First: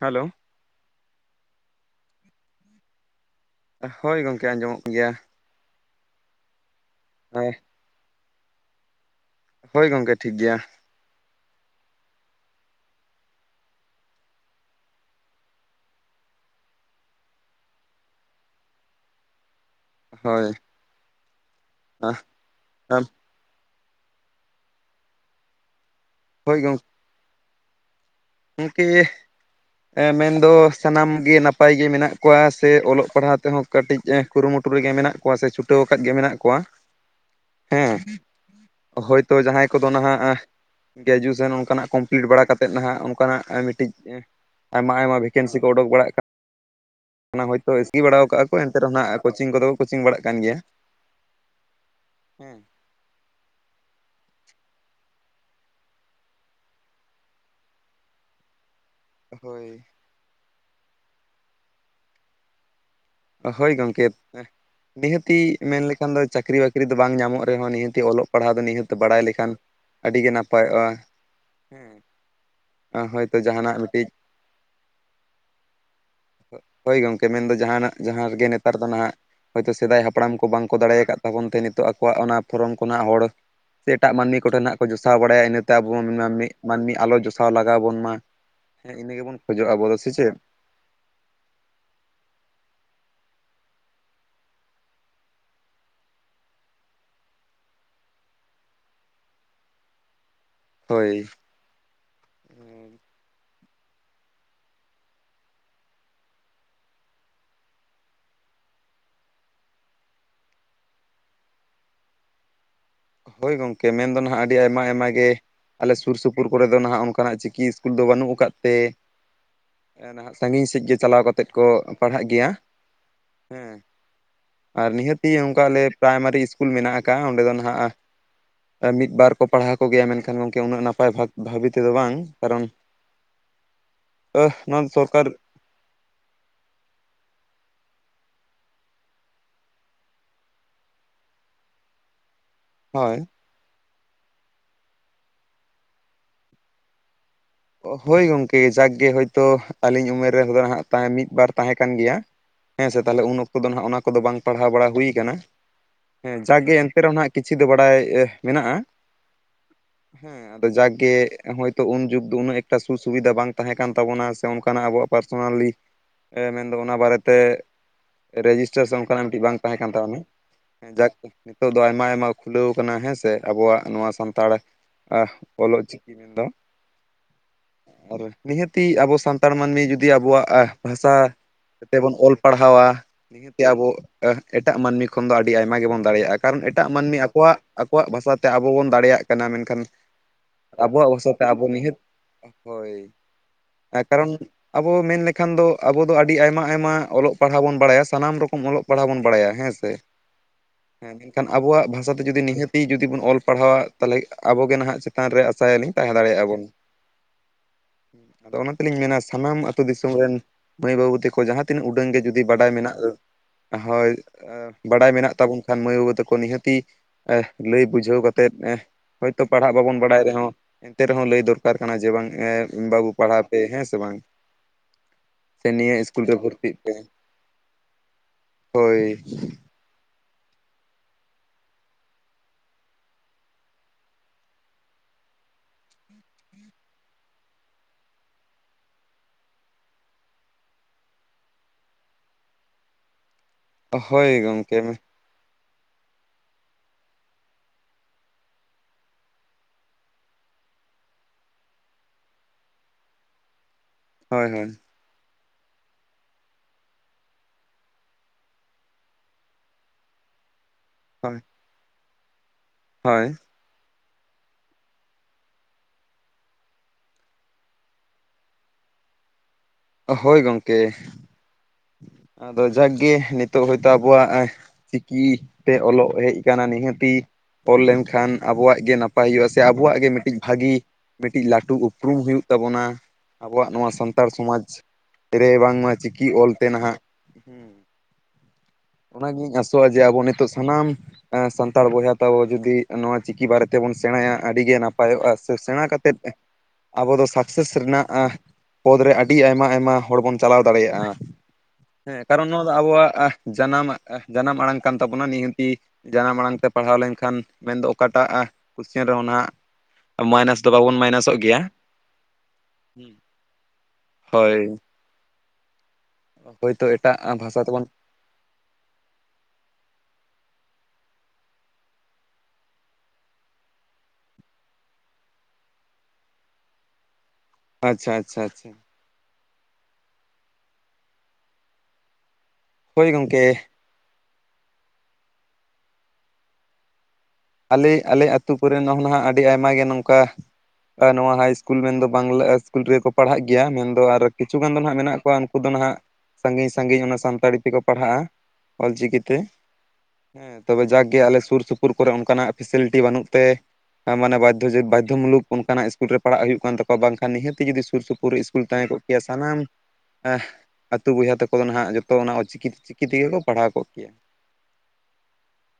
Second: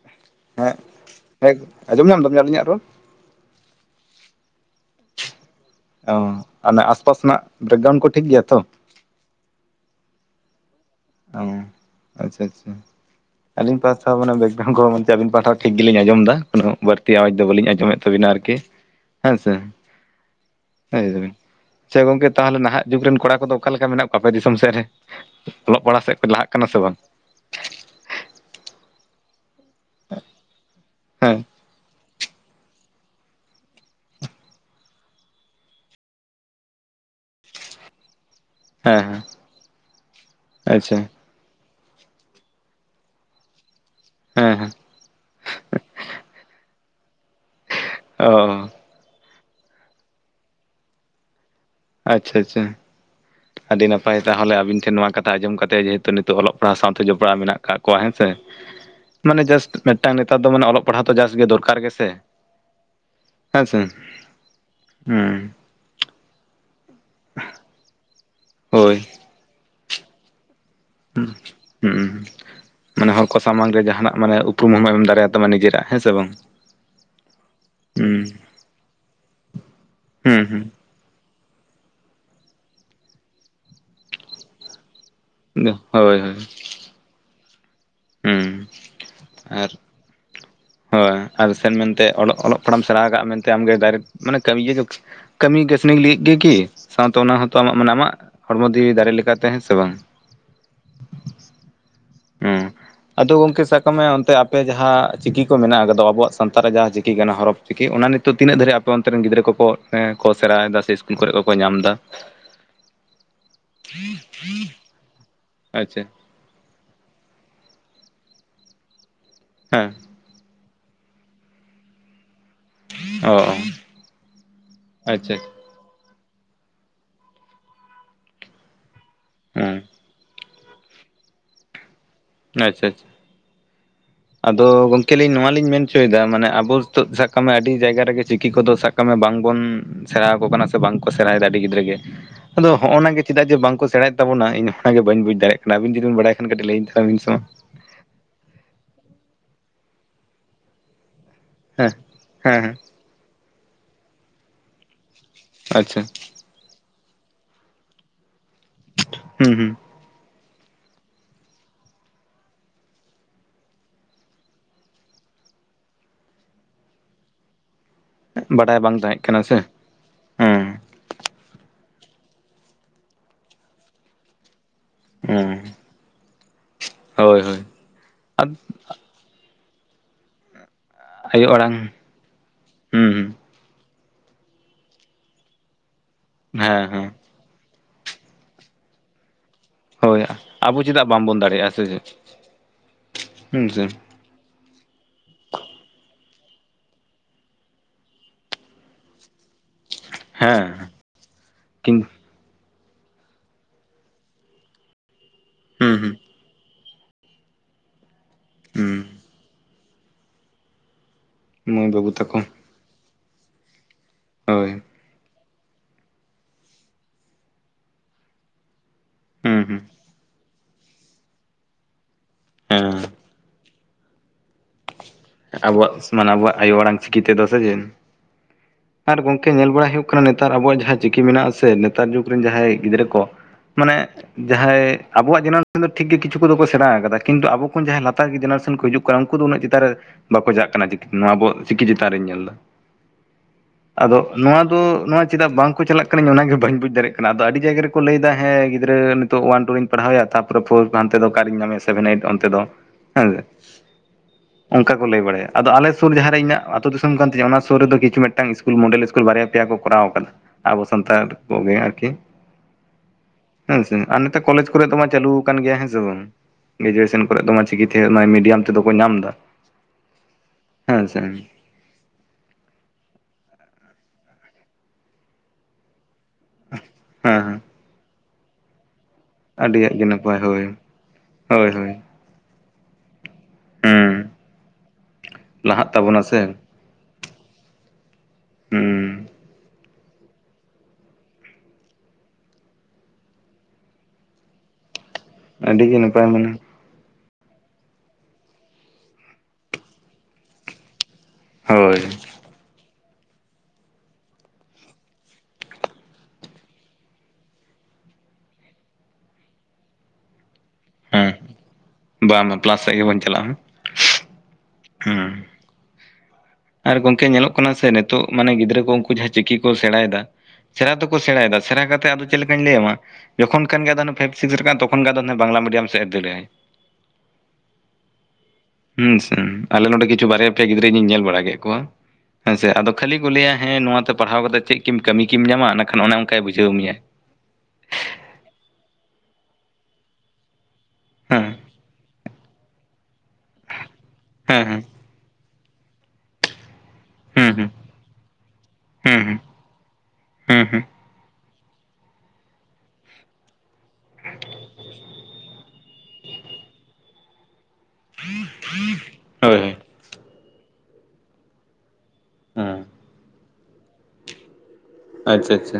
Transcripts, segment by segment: Hello. ᱦᱮᱸ ᱦᱮᱸ, ᱟᱸᱡᱚᱢ ᱧᱟᱢ ᱫᱟᱢ ᱟᱹᱞᱤᱧᱟᱜ ᱨᱚᱲ? ᱦᱳᱭ ᱜᱚᱝᱠᱮ, ᱟᱸᱡᱚᱢᱚᱜ ᱜᱮᱭᱟ᱾ ᱚ ᱚᱱᱟ ᱟᱥ ᱯᱟᱥ ᱨᱮᱱᱟᱜ ᱵᱨᱮᱜ ᱰᱟᱣᱩᱱ ᱠᱚ ᱴᱷᱤᱠ ᱜᱮᱭᱟ ᱛᱚ? ᱦᱳᱭ ᱜᱚᱝᱠᱮ ᱴᱷᱤᱠ ᱜᱮᱭᱟ᱾ ᱚ ᱟᱪᱪᱷᱟ ᱟᱪᱪᱷᱟ᱾ [inaudible] ᱟᱹᱞᱤᱧ ᱯᱟᱥᱴᱟᱣ ᱢᱟᱱ ᱵᱮᱜᱜᱨᱟᱣᱩᱱ ᱠᱚ ᱟᱵᱤᱱ ᱯᱟᱦᱴᱟ ᱦᱚ ᱴᱷᱤᱠ ᱜᱮᱞᱤᱧ ᱟᱡᱚᱢ ᱫᱟ, ᱩᱱᱟᱹᱜ ᱵᱟᱹᱲᱛᱤ ᱟᱣᱟᱡᱽ ᱫᱚ ᱵᱟᱞᱤᱧ ᱟᱸᱡᱚᱢ ᱮᱫ ᱛᱟᱵᱤᱱᱟ ᱟᱨᱠᱤ᱾ ᱦᱮᱸ ᱥᱮ, ᱦᱳᱭ ᱵᱩᱡ ᱫᱟᱵᱤᱱ ᱛᱚ ᱜᱚᱝᱠᱮ ᱛᱟᱦᱚᱞᱮ ᱱᱟᱦᱟᱸᱜ ᱡᱩᱜᱽ ᱨᱮᱱ ᱠᱚᱲᱟ ᱠᱚᱫᱚ ᱚᱠᱟ ᱞᱮᱠᱟ ᱢᱮᱱᱟᱜ ᱠᱟᱜ ᱠᱚᱣᱟ ᱟᱯᱮ ᱫᱤᱥᱚᱢ ᱥᱮᱫ ᱨᱮ, ᱚᱞᱚᱜ ᱯᱟᱲᱦᱟᱜ ᱥᱮᱫ ᱯᱮ ᱞᱟᱦᱟᱸᱜ ᱦᱳᱭ ᱠᱟᱱᱟ ᱥᱮ ᱵᱟᱝ? ᱜᱚᱝᱠᱮ ᱢᱮᱱᱫᱚ ᱥᱟᱱᱟᱢ ᱜᱮ ᱦᱮᱸ ᱱᱟᱯᱟᱭ ᱜᱮ ᱢᱮᱱᱟᱜ ᱠᱚᱣᱟ ᱥᱮ ᱚᱞᱚᱜ ᱯᱟᱲᱦᱟᱣ ᱛᱮᱦᱚ ᱠᱟᱹᱴᱤᱡ ᱠᱩᱨᱩᱢᱩᱴᱩ ᱨᱮᱜᱮ ᱢᱮᱱᱟᱜ ᱠᱚᱣᱟ ᱥᱮ ᱪᱷᱩᱴᱟᱹᱣ ᱟᱠᱟᱱ ᱜᱮ ᱢᱮᱱᱟᱜ ᱠᱚᱣᱟ᱾ ᱦᱮ᱾ ᱦᱮᱸ ᱦᱮᱸ ᱦᱳᱭ ᱛᱳ ᱡᱟᱦᱟᱸᱭ ᱠᱚᱫᱚ ᱱᱟᱦᱟᱸᱜ, ᱟᱪᱪᱷᱟ ᱦᱮᱸ ᱜᱨᱮᱡᱩᱭᱮᱥᱮᱱ ᱚᱱᱠᱟᱱᱟᱜ ᱠᱚᱢᱯᱞᱤᱴ ᱵᱟᱲᱟ ᱠᱟᱛᱮᱫ ᱱᱟᱦᱟᱸᱜ ᱠᱟᱱᱟᱜ ᱢᱤᱫᱴᱤᱡ ᱦᱮᱸ ᱟᱭᱢᱟ ᱟᱭᱢᱟ ᱵᱷᱮᱠᱮᱱᱥᱤ ᱠᱚ ᱚᱰᱩᱠ ᱵᱟᱲᱟᱜ ᱠᱟᱱᱟ᱾ ᱚᱱᱟ ᱦᱳᱭᱛᱳ ᱮᱥᱠᱤ ᱵᱟᱲ ᱚ ᱠᱟᱜ-ᱟ ᱠᱚ, ᱮᱱᱛᱮ ᱨᱮᱦᱚᱸ ᱠᱳᱪᱤᱝ ᱠᱚᱫᱚ ᱠᱚ ᱠᱳᱪᱤᱝ ᱵᱟᱲᱟᱜ ᱠᱟᱱ ᱜᱮᱭᱟ᱾ ᱟᱪᱪᱷᱟ ᱦᱮᱸ ᱟᱪᱪᱷᱟ᱾ ᱟᱹᱰᱤ ᱱᱟᱯᱟᱭ ᱛᱟᱦᱚᱞᱮ ᱟᱹᱵᱤᱱ ᱴᱷᱮᱱ ᱱᱚᱣᱟ ᱠᱟᱛᱷᱟ ᱟᱢᱚᱢ ᱠᱟᱛᱮᱫ ᱡᱮᱦᱮᱛᱩ ᱱᱤᱛᱚᱜ ᱚᱞᱚᱜ ᱯᱟᱲᱦᱟᱜ ᱥᱟᱶᱛᱮ ᱡᱚᱯᱲᱟᱣ ᱢᱮᱱᱟᱜ ᱟᱠᱟᱫ ᱠᱚᱣᱟ ᱦᱮ ᱥᱮ᱾ [inaudible] ᱢᱟᱱᱮ ᱡᱟᱥᱴ ᱢᱤᱫᱴᱟᱝ ᱱᱮᱛᱟᱨ ᱫᱚ ᱢᱟᱱᱮ ᱚᱞᱚᱜ ᱯᱟᱲᱦᱟᱜ ᱫᱚ ᱡᱟᱥᱴ ᱜᱮ ᱫᱚᱨᱠᱟᱨ ᱜᱮ ᱥᱮ᱾ ᱦᱳᱭ ᱜᱚᱝᱠᱮ, ᱱᱤᱦᱟᱹᱛᱤ ᱦᱩᱸ ᱢᱮᱱ ᱞᱮᱠᱷᱟᱱ ᱫᱚ ᱪᱟᱹᱠᱨᱤ ᱵᱟᱠ ᱪᱟᱹᱠᱨᱤ ᱫᱚ ᱵᱟᱝ ᱧᱟᱢᱚᱜ ᱨᱮᱦᱚ, ᱱᱤᱦᱟᱹᱛᱤ ᱚᱞᱚᱜ ᱯᱟᱲᱦᱟᱣ ᱫᱚ ᱱᱤᱦᱟᱹᱛ ᱦᱳᱭ ᱵᱟᱲᱟᱭ ᱞᱮᱠᱷᱟᱸᱱ ᱟᱹᱰᱤᱜᱮ ᱱᱟᱯᱟᱭᱚᱜ-ᱟ᱾ ᱦᱩᱸ ᱦᱩᱸ᱾ ᱢᱟᱱᱮ ᱦᱚᱲ ᱠᱚ ᱦᱳᱭᱛᱳ ᱥᱟᱢᱟᱝ ᱨᱮ ᱢᱤᱫᱴᱤᱡ ᱡᱟᱦᱟᱱᱟᱜ ᱢᱟᱱᱮ ᱩᱯᱨᱩᱢ ᱮᱢ ᱫᱟᱲᱮᱭᱟᱜ ᱛᱟᱢᱟ ᱱᱤᱡᱮᱨᱟᱜ ᱦᱮ ᱥᱮ ᱵᱟᱝ᱾ ᱦᱳᱭ ᱜᱚᱢᱠᱮ ᱢᱮᱱ ᱫᱚ ᱡᱟᱦᱟᱱᱟᱜ ᱦᱩᱸ ᱡᱟᱦᱟ ᱜᱮ ᱱᱮᱛᱟᱨ ᱫᱚ ᱱᱟᱦᱟᱸᱜ ᱦᱚᱭᱛᱳ ᱥᱮᱫᱟᱭ ᱦᱟᱯᱲᱟᱢ ᱦᱩᱸ ᱠᱚ ᱵᱟᱝᱠᱚ ᱦᱩᱸ ᱫᱟᱲᱮ ᱟᱠᱟᱫᱼᱼ ᱛᱟᱵᱚᱱ ᱛᱮ ᱱᱤᱛᱚᱜ ᱟᱠᱚᱣᱟᱜ ᱚᱱᱟ ᱯᱷᱚᱨᱚᱢ ᱠᱷᱚᱱᱟᱜ ᱦᱚᱲ ᱥᱮ ᱮᱴᱟᱜ ᱢᱟᱹᱱᱢᱤ ᱠᱚ ᱴᱷᱮᱱ ᱦᱟᱸᱜᱼᱼ ᱡᱚᱥᱟᱣ ᱵᱟᱲᱟᱭᱟ ᱤᱱᱟᱹᱛᱮ ᱟᱵᱚ ᱢᱤᱫ ᱦᱳᱭ ᱦᱳᱭ ᱢᱟᱹᱱᱢᱤ ᱟᱞᱚ ᱡᱚᱥᱟᱣ ᱞᱟᱜᱟᱣ ᱵᱚᱱ, ᱢᱟ ᱦᱩᱸ ᱤᱱᱟᱹ ᱜᱮᱵᱚᱱ ᱟᱨ ᱠᱷᱚᱡᱚᱜᱼᱟ ᱟᱵᱚ ᱫᱚ ᱥᱮ ᱪᱮᱫ? ᱦᱳᱭ ᱟᱨ ᱥᱮᱱ ᱢᱮᱱᱛᱮ ᱚᱞᱚᱜ ᱚᱞᱚᱜ ᱯᱟᱲᱦᱟᱜᱮᱢ ᱥᱮᱬᱟ ᱠᱟᱜᱼᱟ ᱢᱮᱱᱛᱮ ᱟᱢᱜᱮ ᱰᱟᱭᱨᱮᱴ ᱢᱟᱱᱮ ᱠᱟᱹᱢᱤᱼᱼ ᱠᱟᱹᱢᱤ ᱠᱟᱹᱥᱱᱤ ᱞᱟᱹᱜᱤᱫ ᱜᱮ ᱠᱤ ᱥᱟᱶᱛᱮ ᱚᱱᱟ ᱦᱚᱸᱛᱚ ᱟᱢᱟᱜ ᱢᱟᱱᱮ ᱟᱢᱟᱜ ᱦᱚᱲᱢᱚ ᱡᱤᱣᱤ ᱫᱟᱲᱮ ᱞᱮᱠᱟᱛᱮ ᱦᱮᱸ ᱥᱮ ᱵᱟᱝ᱾ ᱦᱳᱭ᱾ ᱦᱩᱸ ᱦᱮᱸ ᱟᱫᱚ ᱜᱚᱝᱠᱮ ᱥᱟᱠᱟᱟᱜ ᱢᱮ ᱚᱱᱛᱮ ᱟᱯᱮ ᱡᱟᱦᱟᱸ ᱪᱤᱠᱤ ᱠᱚ ᱢᱮᱱᱟᱜ ᱠᱟᱫᱟ ᱟᱵᱚᱣᱟᱜ ᱥᱟᱱᱛᱟᱲ ᱨᱮ ᱡᱟᱦᱟᱸ ᱪᱤᱠᱤ ᱠᱟᱱᱟ ᱦᱚᱨᱚᱯᱼᱼ ᱪᱤᱠᱤ ᱚᱱᱟ ᱱᱤᱛᱚᱜ ᱛᱤᱱᱟᱹᱜ ᱫᱷᱟᱨᱮ ᱟᱯᱮ ᱚᱱᱛᱮ ᱨᱮᱱ ᱜᱤᱫᱽᱨᱟᱹ ᱠᱚ ᱠᱚ ᱥᱮᱬᱟᱭ ᱫᱟ ᱥᱮ ᱤᱥᱠᱩᱞ ᱠᱚᱨᱮ ᱠᱚᱠᱚ ᱧᱟᱢ ᱮᱫᱟ ᱾ ᱦᱳᱭ ᱜᱚᱝᱠᱮ ᱢᱮᱱᱫᱚ ᱱᱟᱦᱟᱜ ᱟᱹᱰᱤ ᱟᱭᱢᱟ ᱟᱭᱢᱟ ᱜᱮ ᱟᱞᱮ ᱟᱪᱪᱷᱟ ᱥᱩᱨ ᱥᱩᱯᱩᱨᱼᱼ ᱥᱩᱯᱩᱨ ᱠᱚᱨᱮ ᱫᱚ ᱱᱟᱦᱟᱜ ᱚᱱᱠᱟᱱᱟᱜ ᱪᱤᱠᱤ ᱤᱥᱠᱩᱞ ᱫᱚ ᱵᱟᱹᱱᱩᱜ ᱟᱠᱟᱫ ᱛᱮᱼᱼ ᱦᱮᱸ᱾ ᱱᱟᱦᱟᱜ ᱥᱟᱺᱜᱤᱧ ᱥᱮᱫ ᱜᱮ ᱪᱟᱞᱟᱣ ᱠᱟᱛᱮᱜ ᱠᱚ ᱯᱟᱲᱦᱟᱜ ᱜᱮᱭᱟ ᱚ ᱾ ᱦᱮᱸ ᱟᱨ ᱱᱤᱦᱟ. ᱛᱤ ᱟᱪᱪᱷᱟ ᱚᱱᱠᱟ ᱞᱮᱼᱼ ᱯᱨᱟᱭᱢᱟᱨᱤ ᱤᱥᱠᱩᱞ ᱢᱮᱱᱟᱜ ᱟᱠᱟᱫ ᱚᱸᱰᱮ ᱫᱚ ᱱᱟᱦᱟᱜᱼᱼ ᱢᱤᱫ ᱵᱟᱨ ᱠᱚ ᱯᱟᱲᱦᱟᱣ ᱦᱮᱸ ᱠᱚᱜᱮᱭᱟ ᱢᱮᱱᱠᱷᱟᱱ ᱜᱚᱢᱠᱮ ᱩᱱᱟᱹᱜ ᱱᱟᱯᱟᱭ ᱵᱷᱟᱹᱜᱤ ᱛᱮᱫᱚ ᱵᱟᱝ᱾ ᱠᱟᱨᱚᱱ ᱟᱪᱪᱷᱟ ᱟᱪᱷᱟ᱾ ᱟᱫᱚ ᱱᱚᱣᱟ ᱫᱚ ᱜᱚᱝᱠᱮ ᱥᱚᱨᱠᱟᱨ ᱞᱤᱧ ᱱᱚᱣᱟ ᱞᱤᱧ ᱢᱮᱱᱼᱼ ᱦᱚᱪᱚᱭᱮᱫᱟ ᱢᱟᱱᱮ ᱟᱵᱚ ᱥᱟᱵ ᱠᱟᱜ ᱢᱮ ᱟᱹᱰᱤ ᱡᱟᱭᱜᱟ ᱨᱮᱜᱮ ᱪᱤᱠᱤ ᱠᱚᱫᱚ ᱥᱟᱵ ᱠᱟᱜ ᱢᱮ ᱵᱟᱝᱵᱚᱱᱼᱼ ᱥᱮᱬᱟᱣᱟᱠᱚ ᱠᱟᱱᱟ ᱥᱮ ᱵᱟᱝᱠᱚ ᱥᱮᱬᱟᱭᱮᱫᱟ ᱟᱹᱰᱤ ᱜᱤᱫᱽᱨᱟᱹ ᱜᱮ ᱟᱫᱚ ᱦᱚᱜ ᱱᱚᱣᱟ ᱦᱳᱭ ᱜᱮ ᱪᱮᱫᱟᱜ ᱡᱮ ᱵᱟᱝᱠᱚ ᱥᱮᱬᱟᱭᱮᱫ, ᱛᱟᱵᱚᱱᱟ ᱤᱧ ᱚᱱᱟᱜᱮ ᱵᱟᱹᱧ ᱵᱩᱡ ᱫᱟᱲᱭᱟᱜ ᱠᱟᱱᱟ ᱟᱵᱤᱱ ᱡᱩᱤᱫᱤ ᱵᱤᱱ ᱵᱟᱲᱟᱭ ᱠᱷᱟᱱ ᱠᱟᱴᱤᱡ ᱞᱟᱹᱭᱤᱧ ᱛᱟᱵᱚᱱ ᱵᱤᱱ ᱥᱮ ᱢᱟ᱾ ᱦᱳᱭ ᱜᱚᱢᱠᱮ ᱡᱟᱠ ᱜᱮ ᱦᱳᱭᱛᱳ ᱟᱹᱞᱤᱧ ᱩᱢᱮᱨ ᱨᱮ ᱛᱟᱦᱮᱸ ᱢᱤᱫ ᱵᱟᱨ᱾ ᱛᱟᱦᱮᱸ ᱠᱟᱱ ᱦᱮᱸ ᱜᱮᱭᱟ ᱦᱮᱸ ᱥᱮ ᱛᱟᱦᱞᱮ ᱩᱱ ᱚᱠᱛᱚ ᱫᱚ ᱱᱟᱦᱟᱜ ᱚᱱᱟ ᱠᱚᱫᱚ ᱵᱟᱝ ᱯᱟᱲᱦᱟᱣ ᱵᱟᱲᱟ ᱦᱩᱭ ᱠᱟᱱᱟ ᱟᱪᱪᱷᱟ ᱾ ᱦᱮᱸ ᱡᱟᱠᱜᱮ ᱮᱱᱛᱮ ᱨᱮ ᱦᱚᱸ ᱱᱟᱜ ᱠᱤᱪᱷᱤ ᱫᱚ ᱵᱟᱲᱟᱭ ᱢᱮᱱᱟᱜᱼᱟ ᱾ ᱦᱩᱸ ᱦᱩᱸ᱾ ᱦᱮᱸ ᱟᱫᱚ ᱡᱟᱠ ᱜᱮ ᱦᱚᱭᱛᱚ ᱩᱱ ᱡᱩᱜᱽᱼᱼ ᱩᱱᱟᱹᱜ ᱮᱠᱴᱟ ᱥᱩᱨ ᱥᱩᱵᱤᱫᱷᱟ ᱵᱟᱝ ᱛᱟᱦᱮᱸ ᱠᱟᱱ ᱛᱟᱵᱚᱱᱟ ᱥᱮ ᱚᱱᱠᱟᱱᱟᱜ ᱟᱵᱚᱣᱟᱜ ᱯᱟᱨᱥᱚᱱᱟᱞᱤᱼᱼ ᱢᱮᱱᱫᱚ ᱚᱱᱟ ᱵᱟᱨᱮᱛᱮ ᱵᱟᱰᱟᱭ ᱨᱮᱡᱤᱥᱴᱟᱨ ᱥᱮ ᱵᱟᱝ ᱛᱟᱦᱮᱸ ᱚᱱᱠᱟᱱᱟᱜ ᱠᱟᱱᱟ ᱢᱤᱫᱴᱤᱡ ᱵᱟᱝ ᱥᱮ ᱛᱟᱦᱮᱸ ᱠᱟᱱ ᱛᱟᱵᱚᱱᱟ ᱦᱮᱸ ᱾ ᱡᱟᱠ ᱱᱤᱛᱚᱜ ᱫᱚ ᱟᱭᱢᱟ ᱟᱭᱢᱟ ᱠᱷᱩᱞᱟᱹᱣ ᱠᱟᱱᱟ ᱦᱮᱸ ᱥᱮ ᱟᱵᱚᱣᱟᱜ ᱱᱚᱣᱟ ᱥᱟᱱᱛᱟᱲ ᱾ ᱟᱜ ᱦᱮᱸ ᱚᱞᱚᱜ ᱪᱤᱠᱤ ᱛᱮᱫᱚ, ᱦᱳᱭ ᱦᱳᱭ᱾ ᱟᱨ ᱱᱤᱦᱟᱹᱛᱤ ᱟᱵᱚ ᱥᱟᱱᱛᱟᱲ ᱢᱟᱹᱱᱢᱤ ᱡᱩᱫᱤ ᱟᱵᱚᱣᱟᱜᱼᱼ ᱵᱷᱟᱥᱟ ᱟᱭᱳ ᱟᱲᱟᱝ ᱛᱮᱵᱚᱱ ᱚᱞ ᱯᱟᱲᱦᱟᱣᱟ ᱦᱩᱸ ᱦᱩᱸ ᱱᱤᱦᱟ. ᱛᱼᱼ ᱟᱵᱚ ᱮᱴᱟᱜ ᱢᱟᱹᱱᱢᱤ ᱠᱷᱚᱱ ᱫᱚ ᱟᱹᱰᱤ ᱟᱭᱢᱟ ᱜᱮᱵᱚᱱ ᱫᱟᱲᱮᱭᱟᱜᱼᱟ ᱾ ᱠᱟᱨᱚᱱ ᱦᱮᱸ ᱮᱴᱟᱜ ᱦᱮᱸ ᱢᱟᱹᱱᱢᱤᱼᱼ ᱟᱠᱚᱣᱟᱜ ᱟᱠᱚᱣᱟᱜ ᱵᱷᱟᱥᱟᱛᱮ ᱟᱵᱚ ᱵᱚᱱ ᱫᱟᱲᱮᱭᱟᱜ ᱠᱟᱱᱟ ᱾ ᱢᱮᱱᱠᱷᱟᱱ ᱦᱳᱭ ᱟᱵᱚ ᱪᱮᱫᱟᱜ ᱟᱵᱚᱣᱟᱜ ᱵᱟᱝᱵᱚᱱ ᱵᱷᱟᱥᱟᱛᱮ ᱟᱵᱚ ᱫᱟᱲᱮᱭᱟᱜᱼᱟ ᱥᱮ ᱱᱤᱦᱟᱹᱛᱼᱼ ᱪᱮᱫ ᱦᱳᱭ ᱦᱮᱸ ᱥᱮ ᱠᱟᱨᱚᱱ ᱟᱵᱚ ᱢᱮᱱ ᱞᱮᱠᱷᱟᱱ ᱫᱚ ᱟᱵᱚ ᱫᱚ ᱟᱹᱰᱤᱼᱼ ᱟᱹᱰᱤ ᱟᱭᱢᱟ ᱟᱭᱢᱟ ᱚᱞᱚᱜ ᱯᱟᱲᱦᱟᱣ ᱵᱚᱱ ᱵᱟᱲᱟᱭᱟ ᱥᱟᱱᱟᱢ ᱨᱚᱠᱚᱢ ᱚᱞᱚᱜ ᱯᱟᱲᱦᱟᱣ ᱵᱚᱱ ᱵᱟᱲᱟᱭᱟ ᱦᱮᱸ ᱥᱮ ᱾ ᱦᱮᱸ ᱢᱮᱱᱠᱷᱟᱱ ᱟᱵᱚᱣᱟᱜ ᱠᱤᱱ ᱵᱷᱟᱥᱟ ᱛᱮ ᱡᱩᱫᱤ ᱱᱤᱦᱟᱹᱛᱤ ᱡᱩᱫᱤ ᱵᱚᱱ ᱚᱞ ᱯᱟᱲᱦᱟᱣᱟ ᱛᱟᱦᱚᱞᱮ ᱟᱵᱚ ᱜᱮ ᱱᱟᱦᱟᱜ ᱪᱟᱼᱼ ᱪᱮᱛᱟᱱ ᱨᱮ ᱟᱥᱟᱭᱟᱞᱤᱧ ᱦᱩᱸ ᱦᱩᱸ ᱛᱟᱦᱮᱸ ᱫᱟᱲᱮᱭᱟᱜᱼᱟ ᱵᱚᱱ ᱾ ᱟᱫᱚ ᱚᱱᱟ ᱛᱮᱞᱤᱧ ᱦᱩᱸ ᱢᱮᱱᱟ ᱥᱟᱱᱟᱢ ᱟᱹᱛᱩ ᱫᱤᱥᱚᱢ ᱨᱮᱱᱼᱼ ᱢᱟᱹᱭ ᱵᱟᱹᱵᱩ ᱛᱟᱠᱚ ᱡᱟᱦᱟᱸ ᱢᱟᱹᱭ ᱛᱤᱱᱟᱹᱜ ᱩᱰᱟᱹᱝ ᱵᱟᱹᱵᱩ ᱜᱮ ᱡᱩᱫᱤ ᱛᱟᱠᱚ ᱵᱟᱰᱟᱭ ᱢᱮᱱᱟᱜ ᱦᱳᱭ᱾ ᱦᱳᱭ ᱵᱟᱲᱟᱭ ᱢᱮᱱᱟᱜ ᱛᱟᱵᱚᱱ ᱠᱷᱟᱱ ᱢᱟᱹᱭ ᱵᱟᱹᱵᱩ ᱛᱟᱠᱚ ᱱᱤᱦᱟᱹᱛᱤ ᱞᱟᱹᱭ ᱵᱩᱡᱷᱟᱹᱣ ᱠᱟᱛᱮᱫᱼᱼ ᱦᱳᱭᱛᱳ ᱦᱩᱸ ᱯᱟᱲᱦᱟᱜ ᱦᱩᱸ ᱵᱟᱵᱚᱱ ᱵᱟᱲᱟᱭ ᱨᱮᱦᱚᱸ ᱮᱱᱛᱮ ᱨᱮᱦᱚᱸ ᱞᱟᱹᱭ ᱫᱚᱨᱠᱟᱨ ᱠᱟᱱᱟ ᱡᱮ ᱵᱟᱝᱼᱼ ᱮ ᱦᱮᱸ ᱵᱟᱹᱵᱩ ᱯᱟᱲᱦᱟᱣ ᱯᱮ ᱦᱮᱸ ᱥᱮ ᱵᱟᱝ᱾ ᱥᱮ ᱟᱵᱚᱣᱟᱜ ᱱᱤᱭᱟᱹ ᱤᱥᱠᱩᱞ ᱢᱟᱱᱮ ᱨᱮ ᱟᱵᱚᱣᱟᱜ ᱟᱭᱳ ᱵᱷᱚᱨᱛᱤᱜ ᱯᱮ ᱟᱲᱟᱝ ᱪᱤᱠᱤ ᱛᱮᱫᱚ ᱥᱮ ᱪᱮᱫ, ᱦᱳᱭ ᱟᱨ ᱜᱚᱝᱠᱮ ᱧᱮᱞ ᱵᱟᱲᱟᱭ ᱦᱩᱭᱩᱜ ᱠᱟᱱᱟ ᱠᱟᱱᱟ ᱱᱮᱛᱟᱨ ᱟᱵᱚᱣᱟᱜ ᱡᱟᱦᱟᱸ ᱪᱤᱠᱤ ᱢᱮᱱᱟᱜᱼᱟ᱾ ᱥᱮ ᱱᱮᱛᱟᱨ ᱡᱩᱜᱽ ᱨᱮᱱ ᱡᱟᱦᱟᱸᱭ ᱜᱤᱫᱽᱨᱟᱹ ᱠᱚ ᱢᱟᱱᱮ ᱡᱟᱦᱟᱸᱭ ᱟᱵᱚᱣᱟᱜ ᱡᱮᱱᱟᱨᱮᱥᱚᱱ ᱫᱚ ᱴᱷᱤᱠ ᱜᱮ ᱠᱤᱪᱷᱩ ᱫᱚ ᱠᱚ ᱥᱮᱬᱟ ᱟᱠᱟᱫᱟ᱾ ᱠᱤᱱᱛᱩ ᱟᱵᱚ ᱠᱷᱚᱱ ᱡᱟᱦᱟᱸᱭ ᱞᱟᱛᱟᱨ ᱡᱮᱱᱟᱨᱮᱥᱚᱱ ᱠᱚ ᱦᱤᱡᱩᱜ ᱩᱱᱠᱩ ᱫᱚ ᱩᱱᱟᱹᱜ ᱪᱮᱛᱟᱱᱨᱮ ᱵᱟᱠᱚ ᱪᱟᱜ ᱠᱟᱱᱟ᱾ ᱱᱚᱣᱟ ᱟᱵᱚ ᱪᱤᱠᱤ ᱪᱮᱛᱟᱱ ᱨᱤᱧ ᱧᱮᱞ ᱫᱟ᱾ ᱦᱳᱭ ᱟᱫᱚ ᱱᱚᱣᱟ ᱜᱚᱢᱠᱮ ᱫᱚ ᱱᱚᱣᱟ ᱪᱮᱫᱟᱜ ᱵᱟᱝᱠᱚ ᱪᱟᱞᱟᱜ [inaudible] ᱚᱱᱟᱜ ᱵᱟᱹᱧ ᱵᱩᱡᱽ ᱫᱟᱲᱭᱟᱜ ᱠᱟᱱᱟ᱾ ᱟᱫᱚ ᱟᱹᱰᱤ ᱡᱟᱭᱜᱟ ᱨᱮᱠᱚ ᱞᱟᱹᱭᱫᱟ ᱦᱮᱸ ᱜᱤᱫᱽᱨᱟᱹ ᱱᱤᱛᱚᱜ ᱚᱣᱟᱱ ᱴᱩ ᱨᱮᱧ ᱯᱟᱲᱦᱟᱣᱮᱭᱟ ᱛᱟᱨᱯᱚᱨᱮ ᱯᱷᱳᱨ ᱦᱟᱱᱛᱮ ᱫᱚ ᱥᱮᱵᱷᱮᱱ ᱮᱭᱤᱴ ᱚᱱᱛᱮ ᱫᱚ ᱦᱮ ᱦᱳᱭ ᱦᱳᱭ ᱚᱝᱠᱟ ᱠᱚ ᱞᱟᱹᱭ ᱵᱟᱲᱟᱭᱟ ᱟᱞ ᱥᱩᱨ ᱡᱟᱦᱟᱸᱨᱮ ᱤᱧᱟᱹᱜ ᱟᱹᱛᱩ ᱫᱤᱥᱚᱢ ᱠᱟᱱ ᱛᱤᱧᱟᱹ ᱚᱱᱟ ᱥᱩᱨ ᱨᱮᱫᱚ ᱠᱤᱷᱩ ᱢᱤᱫᱴᱟᱝ ᱤᱥᱠᱩᱞ ᱢᱚᱰᱮᱞ ᱤᱥᱠᱤᱞ ᱵᱟᱨᱭᱟ ᱯᱮᱭᱟ ᱠᱚ ᱠᱚᱨᱟᱣ ᱠᱟᱫᱟ ᱟᱵᱚ ᱥᱟᱱᱛᱟᱲ ᱠᱚᱜᱮ ᱟᱨᱠᱤ᱾ ᱦᱳᱭ ᱦᱮᱸᱥᱮ ᱟᱨ ᱱᱚᱛᱮ ᱠᱚᱞᱮᱡᱽ ᱠᱚᱨᱮ ᱫᱚ, ᱢᱟ ᱪᱟᱹᱞᱩ ᱟᱠᱟᱱ ᱜᱮᱭᱟ ᱦᱮᱸ ᱥᱮ ᱵᱟᱝ? ᱜᱮᱡᱩᱭᱮᱥᱮᱱ ᱠᱚᱨᱮ ᱫᱚ ᱢᱟ ᱪᱤᱠᱤᱛᱮ ᱢᱤᱰᱤᱭᱟᱢ ᱛᱮᱫᱚ ᱠᱚ ᱧᱟᱢ ᱮᱫᱟ᱾ ᱦᱳᱭ ᱜᱚᱝ ᱦᱮᱸ ᱥᱮ ᱟᱫᱚ ᱡᱟᱜᱽ-ᱜᱮ ᱱᱤᱛᱚᱜ ᱦᱳᱭᱛᱳ ᱟᱵᱚᱣᱟᱜ ᱪᱤᱠᱤ ᱛᱮ ᱚᱞᱚᱜ ᱦᱮᱡ ᱱᱤᱦᱟᱹᱛᱤ ᱦᱮᱸ ᱚᱞ ᱞᱮᱱᱠᱷᱟᱱ ᱟᱵᱚᱣᱟᱜ ᱜᱮ ᱱᱟᱯᱟᱭ ᱱᱟᱯᱟᱭ ᱦᱩᱭᱩᱜᱼᱟ᱾ ᱥᱮ ᱟᱹᱰᱤᱭᱟᱜ ᱟᱵᱚᱣᱟᱜ ᱜᱮ ᱢᱤᱫᱴᱤᱡ ᱱᱟᱯᱟᱭ ᱦᱳᱭ ᱵᱷᱟᱹᱜᱤ ᱢᱤᱫᱴᱤᱡ ᱦᱳᱭ ᱞᱟᱹᱴᱩ ᱦᱳᱭ ᱩᱯᱨᱩᱢ ᱦᱩᱭᱩᱜ ᱛᱟᱵᱚᱱᱟ᱾ ᱟᱵᱚᱣᱟᱜ ᱱᱚᱣᱟ ᱥᱟᱱᱛᱟᱲ ᱦᱮᱸ ᱥᱚᱢᱟᱡᱽ ᱨᱮ ᱞᱟᱦᱟᱜ ᱵᱟᱝᱢᱟ ᱛᱟᱵᱚᱱᱟ ᱪᱤᱠᱤ ᱚᱞ᱾ ᱥᱮ ᱦᱮᱸ ᱚᱱᱟᱜᱤᱧ ᱟᱥᱚᱜᱼᱟ᱾ ᱡᱮ ᱟᱵᱚ ᱱᱤᱛᱚᱜ ᱥᱟᱱᱟᱢ ᱥᱟᱱᱛᱟᱲ ᱵᱚᱭᱦᱟ ᱛᱟᱵᱚ ᱡᱩᱫᱤ ᱱᱚᱣᱟ ᱪᱤᱠᱤ ᱵᱟᱨᱮ ᱛᱮᱵᱚᱱ ᱥᱮᱬᱟᱭᱟ ᱟᱹᱰᱤᱜᱮ ᱱᱟᱯᱟᱭᱚᱜᱼᱟ᱾ ᱥᱮ ᱥᱮᱬᱟ ᱟᱹᱰᱤᱜᱮ ᱠᱟᱛᱮᱫ ᱱᱟᱯᱟᱭ ᱢᱟᱱᱮ ᱟᱵᱚ ᱫᱚ ᱥᱟᱠᱥᱮᱥ ᱨᱮᱱᱟᱜ ᱯᱚᱫᱨᱮ ᱟᱹᱰᱤ ᱟᱭᱢᱟ ᱟᱭᱢᱟ ᱦᱚᱲ ᱵᱚᱱ ᱪᱟᱞᱟᱣ ᱫᱟᱲᱮᱭᱟᱜᱼᱟ᱾ ᱦᱳᱭ ᱦᱮᱸ ᱠᱟᱨᱚᱱ ᱱᱚᱣᱟ ᱫᱚ ᱟᱵᱚᱣᱟᱜ ᱡᱟᱱᱟᱢ ᱡᱟᱱᱟᱢ ᱟᱲᱟᱝ ᱠᱟ, ᱱ ᱛᱟᱵᱚᱱᱟ ᱱᱤᱦᱟᱹᱛᱤ᱾ ᱡᱟᱱᱟᱢ ᱟᱲᱟᱝ ᱛᱮ ᱯᱟᱲᱦᱟᱣ ᱞᱮᱱᱠᱷᱟᱱ, ᱢᱮᱱᱫᱚ ᱚᱠᱟᱴᱟᱜ ᱠᱩᱥᱪᱮᱱ ᱨᱮ ᱱᱟᱜ ᱢᱟᱭᱱᱟᱥ ᱫᱚ ᱵᱟᱵᱚᱱ ᱦᱮᱸ ᱢᱟᱭᱱᱟᱥᱚᱜ ᱜᱮᱭᱟ ᱵᱟᱝ ᱵᱟᱝ ᱯᱞᱟᱥ ᱦᱳᱭ᱾ ᱦᱩᱸ ᱦᱳᱭᱛᱳ ᱟᱨ ᱮᱴᱟᱜ ᱜᱚᱝᱠᱮ ᱧᱮᱞᱚᱜ ᱵᱷᱟᱥᱟ ᱠᱟᱱᱟ ᱛᱮᱵᱚᱱ ᱥᱮ ᱛᱚᱜ ᱢᱟᱱᱮ ᱜᱤᱫᱽᱨᱟᱹ ᱠᱚ ᱩᱱᱠᱩ ᱡᱟᱦᱟᱸ ᱪᱤᱠᱤ ᱠᱚ ᱥᱮᱬᱟᱭᱮᱫᱟ᱾ ᱥᱮᱬᱟ ᱫᱚᱠᱚ ᱥᱮᱬᱟ ᱭᱮᱫᱟ ᱥᱮᱬᱟ ᱠᱟᱛᱮ ᱟᱫᱚ ᱪᱮᱫ ᱞᱮᱠᱟᱧ ᱞᱟᱹᱭᱟᱢᱟ᱾ ᱡᱚᱠᱷᱚᱱ ᱠᱷᱟᱱ ᱜᱮ ᱯᱷᱤᱵᱷ ᱥᱤᱠᱥ ᱨᱮ ᱨᱟᱠᱟᱵᱟ ᱟ, ᱛᱚᱠᱷᱚᱱ ᱜᱮ ᱟ ᱵᱟᱝᱞᱟ ᱢᱤᱰᱤᱭᱟᱢ ᱥᱮᱮᱡ ᱫᱟᱲᱮᱭᱟᱭ᱾ ᱟᱪᱪᱷᱟ ᱟᱪᱪᱷᱟ ᱟᱪᱪᱷᱟ᱾ ᱦᱩᱸᱥᱮ ᱟᱞᱮ ᱱᱚᱰᱮ ᱠᱤᱪᱷᱩ ᱵᱟᱨᱭᱟ ᱯᱮᱭᱟ ᱜᱤᱫᱽᱨᱟᱹ ᱤᱧ ᱧᱮᱞ ᱵᱟᱲᱟ ᱠᱮᱫ ᱠᱚᱣᱟ᱾ ᱦᱮᱸᱥᱮ ᱟᱫᱚ ᱦᱳᱭ ᱠᱷᱟᱹᱞᱤ ᱠᱚ ᱜᱚᱝᱠᱮ ᱞᱟᱹᱭᱟ ᱦᱮᱸ ᱱᱚᱣᱟᱛᱮ ᱯᱟᱲᱦᱟᱣ ᱠᱟᱛᱮ ᱪᱮᱫ ᱠᱤ, ᱠᱟᱹᱢᱤ ᱠᱤ ᱧᱟᱢᱟ ᱮᱱᱮᱠᱷᱟᱱ ᱚᱱᱮ ᱚᱱᱠᱟᱭ ᱵᱩᱡᱷᱟᱹᱣ ᱢᱮᱭᱟᱭ᱾ ᱟᱞᱮ ᱟᱞᱮ ᱟᱹᱛᱩ ᱠᱚᱨᱮ ᱱᱚ ᱦᱟᱜᱸ ᱟᱹᱰᱤ ᱟᱭᱢᱟ ᱜᱮ ᱱᱚᱝᱠᱟ᱾ ᱱᱚᱣᱟ ᱦᱟᱭ ᱦᱮᱸ ᱤᱥᱠᱩᱞ ᱢᱮᱱᱫᱚ ᱵᱟᱝᱞᱟ ᱤᱥᱠᱩᱞ ᱨᱮᱜᱮ ᱠᱚ ᱯᱟᱲᱦᱟᱜ ᱜᱮᱭᱟ ᱢᱮᱱᱫᱚ ᱟᱨ ᱠᱤᱪᱷᱩ ᱜᱟᱱ ᱦᱮᱸ ᱫᱚᱦᱟᱸᱜ ᱢᱮᱱᱟᱜ ᱠᱚᱣᱟ᱾ ᱩᱱᱠᱩ ᱫᱚ ᱱᱟᱦᱟᱜ ᱥᱟᱺᱜᱤᱧ ᱥᱟᱺᱜᱤᱧ ᱚᱱᱟ ᱦᱮᱸ ᱦᱩᱸ ᱥᱟᱱᱛᱟᱲᱤ ᱦᱩᱸ ᱛᱮᱠᱚ ᱯᱟᱲᱦᱟᱜᱼᱟ᱾ ᱚᱞᱪᱤᱠᱤᱛᱮ᱾ ᱦᱩᱸ ᱦᱩᱸ ᱦᱮᱸ ᱦᱩᱸ ᱦᱩᱸ ᱛᱚᱵᱮ ᱡᱟᱠᱜᱮ ᱟᱞᱮ ᱥᱩᱨ ᱥᱩᱯᱩᱨ ᱠᱚᱨᱮ ᱚᱱᱠᱟᱱᱟᱜ ᱯᱷᱮᱥᱮᱞᱤᱴᱤ ᱵᱟᱹᱱᱩᱜ ᱛᱮ᱾ ᱢᱟᱱᱮ ᱵᱟᱫᱽᱫᱷᱚ ᱵᱟᱫᱽᱫᱷᱚ ᱢᱩᱞᱩᱠ ᱚᱱᱠᱟᱱᱟᱜ ᱤᱥᱠᱩᱞ ᱨᱮ ᱯᱟᱲᱦᱟᱜ ᱦᱩᱭᱩᱜ ᱠᱟᱱ ᱛᱟᱠᱚᱣᱟ ᱵᱟᱝᱠᱷᱟᱱ ᱱᱤᱦᱟᱹᱛᱤ ᱡᱩᱫᱤ ᱥᱩᱨ ᱥᱩᱯᱩᱨ ᱤᱥᱠᱩᱞ ᱛᱟᱦᱮᱸ ᱠᱚᱜ ᱠᱮᱭᱟ, ᱥᱟᱱᱟᱢ ᱦᱳᱭ ᱦᱳᱭ ᱟᱹᱛᱩ ᱵᱚᱭᱦᱟ ᱛᱟᱠᱚ ᱫᱚ ᱱᱟᱦᱟᱜ ᱡᱚᱛᱚ ᱛᱚ ᱚᱱᱟ ᱚ ᱪᱤᱠᱤ ᱦᱮᱸ ᱪᱤᱠᱤ ᱛᱮᱜᱮᱠᱚ ᱯᱟᱲᱦᱟᱣ ᱠᱚᱜ ᱠᱮᱭᱟ᱾ ᱟᱪᱪᱷᱟ ᱟᱪᱪᱷᱟ᱾